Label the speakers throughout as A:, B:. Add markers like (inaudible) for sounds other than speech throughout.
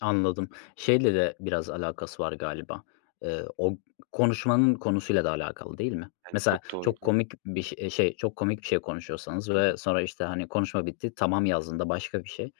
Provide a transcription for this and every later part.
A: Anladım. Şeyle de biraz alakası var galiba. Eee, o konuşmanın konusuyla da alakalı, değil mi?
B: Yani
A: Mesela
B: çok doğru,
A: çok
B: hı.
A: komik bir şe şey çok komik bir şey konuşuyorsanız
B: Hı hı.
A: ve sonra, işte, hani, konuşma bitti, "tamam" yazdığında başka bir şey,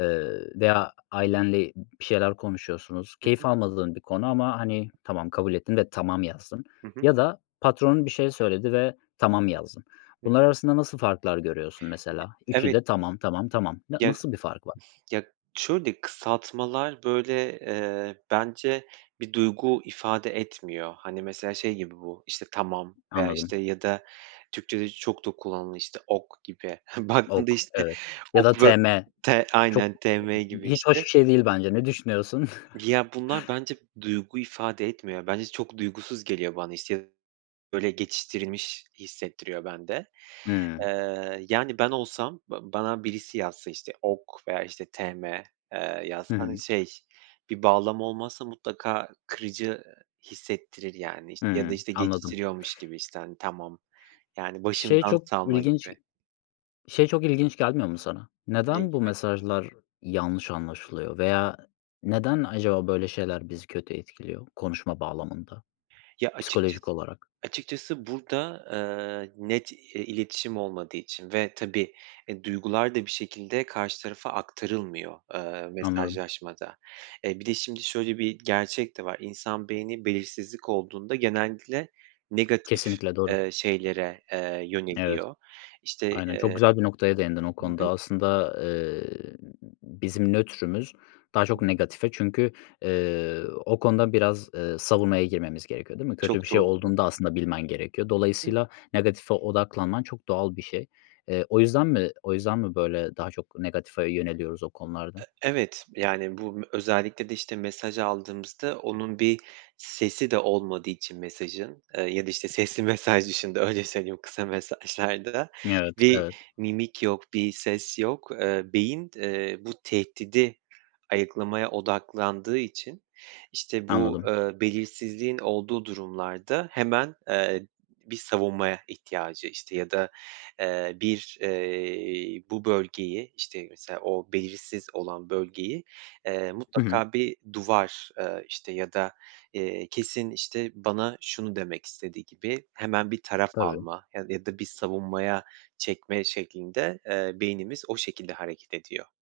A: ııı, veya ailenle bir şeyler konuşuyorsunuz.
B: Hı
A: Keyif
B: hı.
A: almadığın bir konu ama, hani, tamam kabul ettin ve "tamam" yazdın
B: Hı hı.
A: ya da patronun bir şey söyledi ve "tamam" yazdın.
B: Hı
A: Bunlar
B: hı.
A: arasında nasıl farklar görüyorsun
B: Gi
A: mesela? 3'ü
B: Evet.
A: de tamam, tamam, tamam. N
B: Ya,
A: nasıl bir fark var?
B: ya şöyle kısaltmalar böyle, eee, bence bir duygu ifade etmiyor. Hani, mesela, şey gibi bu, işte, tamam veya,
A: Anladım.
B: işte, ya da Türkçe'de çok da kullanılan, işte, OK gibi. (chuckles) Baktığında,
A: OK;
B: işte,
A: evet ya da
B: OK'u
A: tm
B: t
A: çok
B: Aynen, tm
A: (unintelligible)
B: gibi,
A: hiç hoş
B: işte.
A: bir şey değil bence. Ne düşünüyorsun? (chuckles)
B: Ya, bunlar bence duygu ifade etmiyor. Ya bence çok duygusuz geliyor bana, işte, ya da, böyle, geçiştirilmiş hissettiriyor bende.
A: Hıı.
B: Iıı, yani ben olsam ba bana birisi yazsa, işte, OK veya, işte, tm, ııı, yazsa,
A: Hı
B: hani,
A: hı.
B: şey, bir bağlamı olmazsa mutlaka kırıcı hissettirir yani, işte, ya da,
A: Hıı.
B: işte,
A: Anladım.
B: geçiştiriyormuş gibi, işte, hani, tamam. Yani
A: Şey
B: başımdan
A: çok
B: savma
A: ilginç
B: gibi.
A: şey çok ilginç gelmiyor mu sana?
B: Ne
A: Neden bu
B: gibi?
A: mesajlar yanlış anlaşılıyor veya neden acaba böyle şeyler bizi kötü etkiliyor konuşma bağlamında
B: Ya açıkçası
A: psikolojik olarak?
B: açıkçası burada, ııı, net i iletişim olmadığı için ve, tabii, e, duygular da bir şekilde karşı tarafa aktarılmıyor, ııı,
A: Anladım.
B: mesajlaşmada. E, bir de şimdi şöyle bir gerçek de var: İnsan beyni belirsizlik olduğunda genellikle negatif,
A: Kesinlikle doğru.
B: ııı, şeylere, eee,
A: Evet.
B: yöneliyor, işte,
A: Aynen
B: ııı
A: çok güzel bir noktaya değindin o
B: Hı
A: konuda.
B: hı.
A: Aslında ı ı ııı, bizim nötrümüz daha
B: Hı
A: çok
B: hı.
A: negatife çünkü, ııı, o konuda biraz, ııı, savunmaya girmemiz gerekiyor, değil mi? Kötü bir
B: Çok
A: şey
B: doğru. Hı
A: olduğunda
B: hı.
A: aslında bilmen gerekiyor.
B: Hı.
A: Dolayısıyla negatife odaklanman çok doğal bir şey. Eee, o yüzden mi o yüzden mi böyle daha çok negatife yöneliyoruz o konularda?
B: E evet. Yani bu m özellikle de, işte, mesaj aldığımızda onun bir sesi de olmadığı için mesajın, ııı, ya da, işte, sesli mesaj dışında öyle söyleyeyim kısa mesajlarda
A: Evet,
B: bir
A: evet.
B: mimik yok bir ses yok, ııı, beyin, ııı, bu tehdidi ayıklamaya odaklandığı için, işte, bu,
A: Anladım.
B: ııı, belirsizliğin olduğu durumlarda hemen, ııı, bir savunmaya ihtiyacı, işte, ya da, eee, bir, eee, bu bölgeyi, işte, mesela, o belirsiz olan bölgeyi, eee,
A: Hı hı.
B: mutlaka bir duvar, ııı, işte, ya da, ııı, kesin, işte, bana şunu demek istedi gibi hemen bir taraf
A: Tabii.
B: alma ya da ya da bir savunmaya çekme şeklinde, eee, beynimiz o şekilde hareket ediyor.